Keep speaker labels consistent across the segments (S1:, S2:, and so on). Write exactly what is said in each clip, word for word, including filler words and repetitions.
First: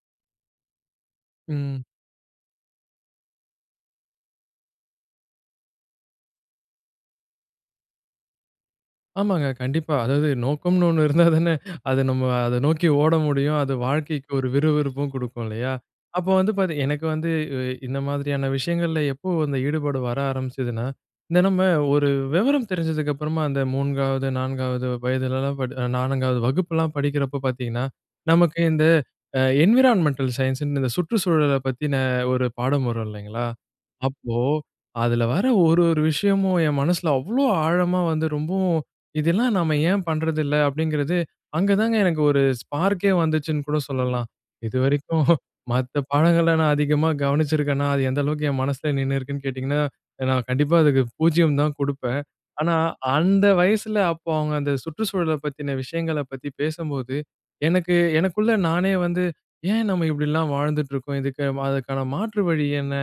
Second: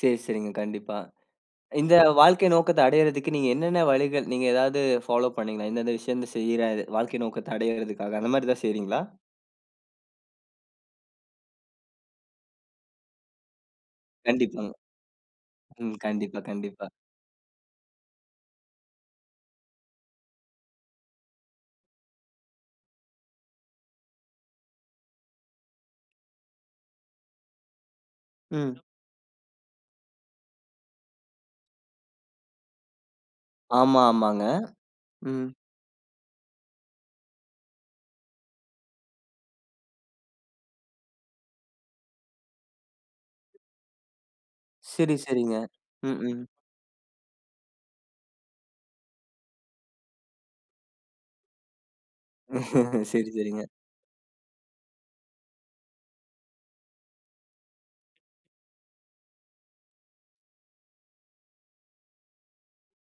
S1: சரி, சரிங்க. கண்டிப்பா.
S2: ம்.
S1: இந்த வாழ்க்கை நோக்கத்த அடைறதுக்கு, நீங்க என்னென்ன வழிகள், நீங்க ஏதாவது ஃபாலோ பண்ணீங்களா? இந்த இந்த விஷயந்த செய்யுறேன். இது வாழ்க்கை நோக்கத்த அடையறதுக்காக அந்த மாதிரி ஏதாவது செய்றீங்களா?
S2: ஆமாங்க கண்டிப்பா. அதாவது நோக்கம்ன்னு ஒண்ணு இருந்தா தானே, அது நம்ம அத நோக்கி ஓட முடியும். அது வாழ்க்கைக்கு ஒரு விறு
S1: கண்டிப்பாங்க.
S2: விறுப்பும் குடுக்கும் இல்லையா?
S1: ம்
S2: அப்போ
S1: கண்டிப்பா,
S2: வந்து பாத்தீங்
S1: கண்டிப்பா.
S2: எனக்கு வந்து இ இந்த மாதிரியான விஷயங்கள்ல எப்போ அந்த ஈடுபாடு வர ஆரம்பிச்சதுன்னா, இந்த நம்ம ஒரு வெவரம் தெரிஞ்சதுக்கு அப்புறமா அந்த மூன்காவது, நான்காவது வயதிலலாம், படி நான்காவது வகுப்புல்லாம் படிக்கிறப்ப பாத்தீங்கன்னா, நமக்கு
S1: ம்.
S2: இந்த, அ என்விரான்மென்டல் சயன்ஸ்ன்னு, இந்த சுற்றுச்சூழலைப் பத்தின ஒரு பாடம் வரும் இல்லைங்களா?
S1: ஆமா,
S2: அப்போ
S1: ஆமாங்க.ம்.
S2: அதில வர ஒரு ஒரு விஷயமும் என் மனசுல அவ்வளோ ஆழமா வந்து ரொம்பவும், "இதெல்லாம் நாம ஏன் பண்றதில்ல?" அப்படிங்கிறது, அங்க தாங்க எனக்கு ஒரு ஸ்பார்க்கே வந்துச்சுன்னு கூட சொல்லலாம்.
S1: சரி,
S2: இதுவரைக்கும்
S1: சரிங்க.
S2: மத்த
S1: ம், ம்.
S2: பாடங்கள நான் அதிகமா கவனிச்சிருக்கேனா? அது எந்த அளவுக்கு என் மனசுல நின்னுருக்குன்னு கேட்டீங்கன்னா, நான் கண்டிப்பா அதுக்கு பூஜ்ஜியம் தான் குடுப்பேன். ஆனா
S1: சரி,
S2: அந்த
S1: சரிங்க.
S2: வயசுல, அப்போ அவுங்க அந்த சுற்றுச்சூழல பத்தின விஷயங்களை பத்தி பேசம்போது, எனக்கு, எனக்குள்ள நானே வந்து, "ஏன் நம்ம இப்படி எல்லாம் வாழ்ந்துட்டுருக்கோம்? இதுக்கு அதற்கான மாற்று வழி என்ன?"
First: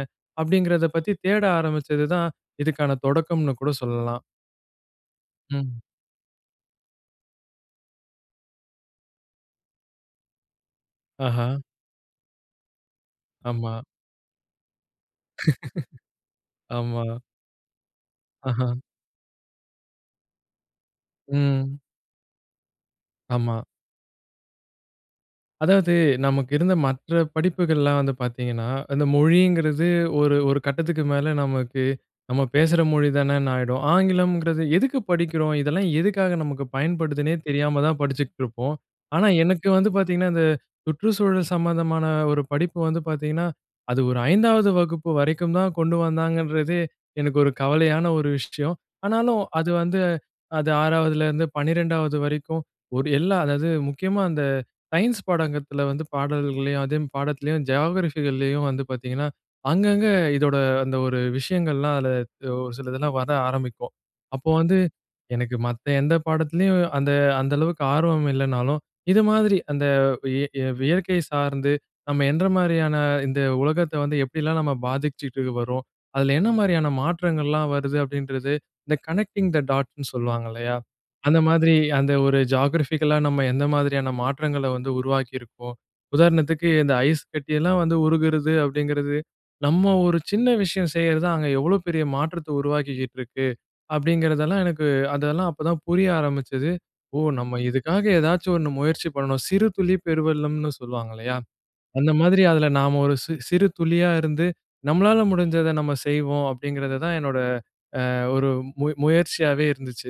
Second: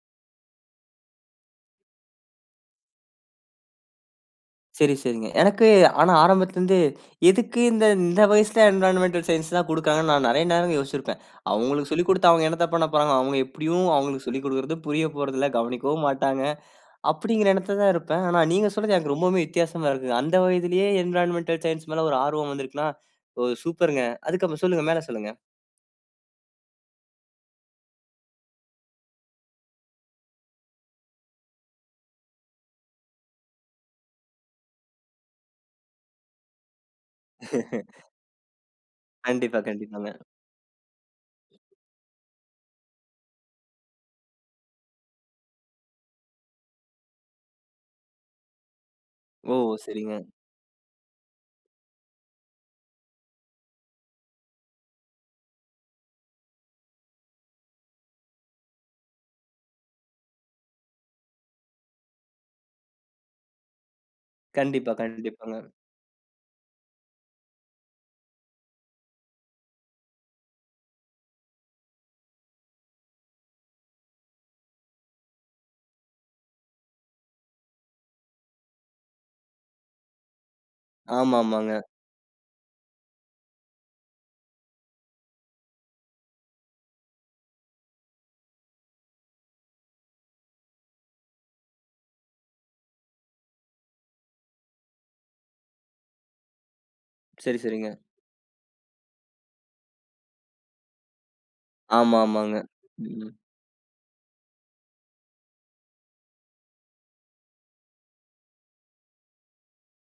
S2: அப்டிங்கிறத பத்தி தேட ஆரம்பிச்சது தான் இதுக்கான தொடக்கம்னு கூட சொல்லலாம்.
S1: சரி சரிங்க. எனக்கு,
S2: ம்.
S1: ஆனா, ஆரம்பத்தில இருந்து எதுக்கு இந்த இந்த வயசுல என்வைரன்மென்டல் சயன்ஸ்லாம் குடுக்காங்கன்னு நான் நிறைய நேரம் யோசிச்சிருப்பேன்.
S2: ஆஹா.
S1: அவுங்களுக்கு சொல்லிக் குடுத்து அவுங்க என்னத்த பண்ணப்போறாங்க? அவுங்க
S2: ஆமா.
S1: எப்படியும் அவுங்களுக்கு சொல்லிக் குடுக்குறது புரியப் போறதில்ல. கவனிக்கவும் மாட்டாங்க,
S2: ஆமா.
S1: அப்படிங்குற எண்ணத்துல தான் இருப்பேன். ஆனா,
S2: ஆஹா.
S1: நீங்க சொன்னது எனக்கு ரொம்பவுமே வித்தியாசமா இருக்குங்க. அந்த வயதிலேயே என்வைரன்மென்டல்
S2: ம்.
S1: சயன்ஸ் மேல ஒரு ஆர்வம் வந்திருக்குன்னா, ஓ!
S2: ஆமா.
S1: சூப்பருங்க. அதுக்கு அப்புறம் சொல்லுங்க, மேல சொல்லுங்க.
S2: அதாவது நமக்கு இருந்த மற்ற படிப்புகள்லாம் வந்து பாத்தீங்கன்னா, அந்த மொழிங்கிறது ஒரு ஒரு கட்டத்துக்கு மேலே நமக்கு, நம்ம பேசுற மொழி தானேன்னு ஆயிடும். ஆங்கிலம்ங்கிறது எதுக்கு படிக்கிறோம்? இதெல்லாம் எதுக்காக நமக்கு பயன்படுதுனே தெரியாம தான் படிச்சுக்கிட்ருப்போம். ஆனா
S1: கண்டிப்பா,
S2: எனக்கு வந்து
S1: கண்டிப்பாங்க.
S2: பாத்தீங்கன்னா, இந்த சுற்றுச்சூழல் சம்மந்தமான ஒரு படிப்பு வந்து பாத்தீங்கன்னா, அது ஒரு ஐந்தாவது வகுப்பு வரைக்கும் தான் கொண்டு வந்தாங்கன்றதே, எனக்கு ஒரு கவலையான ஒரு விஷயம். ஆனாலும்
S1: ஓ!
S2: அது வந்து,
S1: சரிங்க.
S2: அது ஆறாவதுலருந்து பன்னிரெண்டாவது வரைக்கும் ஒரு எல்லாம், அதாவது முக்கியமா அந்த சயன்ஸ் பாடகத்தில வந்து பாடல்களையும், அதே ம் பாடத்துலயும் ஜியோகிராஃபிகள்லயும் வந்து பாத்தீங்கன்னா, அங்க அங்க இதோட அந்த ஒரு விஷயங்கள்லாம், அதில ஒரு சில இதெல்லாம் வர ஆரம்பிக்கும். அப்போ வந்து,
S1: கண்டிப்பா,
S2: எனக்கு
S1: கண்டிப்பாங்க.
S2: மத்த எந்த பாடத்துலயும் அந்த அந்த அளவுக்கு ஆர்வம் இல்லைன்னாலும், இது மாதிரி அந்த வ் இ வியற்கை சார்ந்து நம்ம என்ற மாதிரியான, இந்த உலகத்த வந்து எப்படியெல்லாம் நம்ம பாதிச்சிட்டு வரோம்? அதில என்ன மாரியான மாற்றங்கள்லாம் வருது? அப்படின்றது. இந்த கனெக்டிங் த டாட்ன்னு சொல்லுவாங்க இல்லையா, அந்த மாதிரி
S1: ஆமாமாங்க.
S2: அந்த ஒரு ஜியோகிராஃபிக்கலா நம்ம எந்த மாதிரியான மாற்றங்கள வந்து உருவாக்கியிருக்கோம்? உதாரணத்துக்கு இந்த ஐஸ் கட்டியெல்லாம் வந்து உருகுறது அப்படிங்கிறது, நம்ம ஒரு சின்ன விஷயம் செய்யறது தான், அங்க எவ்வளோ பெரிய மாற்றத்த உருவாக்கிக்கிட்ருக்கு! அப்டிங்கிறதெல்லாம் எனக்கு, அதெல்லாம் அப்போ தான் புரிய ஆரம்பிச்சது. "ஓ!
S1: சரி,
S2: நம்ம
S1: சரிங்க.
S2: இதுக்காக ஏதாச்சும் ஒண்ணு முயற்சி பண்ணணும். சிறு துளி பெருவெள்ளம்னு சொல்லுவாங்க இல்லையா? அந்த மாதிரி
S1: ஆமாமாங்க.
S2: அதில நாம ஒரு
S1: ம், ம்.
S2: சி சிறு துளியா இருந்து, நம்மளால முடிஞ்சத நம்ம செய்வோம்." அப்படிங்கிறத தான் என்னோட அ ஒரு மு முயற்சியாவே இருந்துச்சு.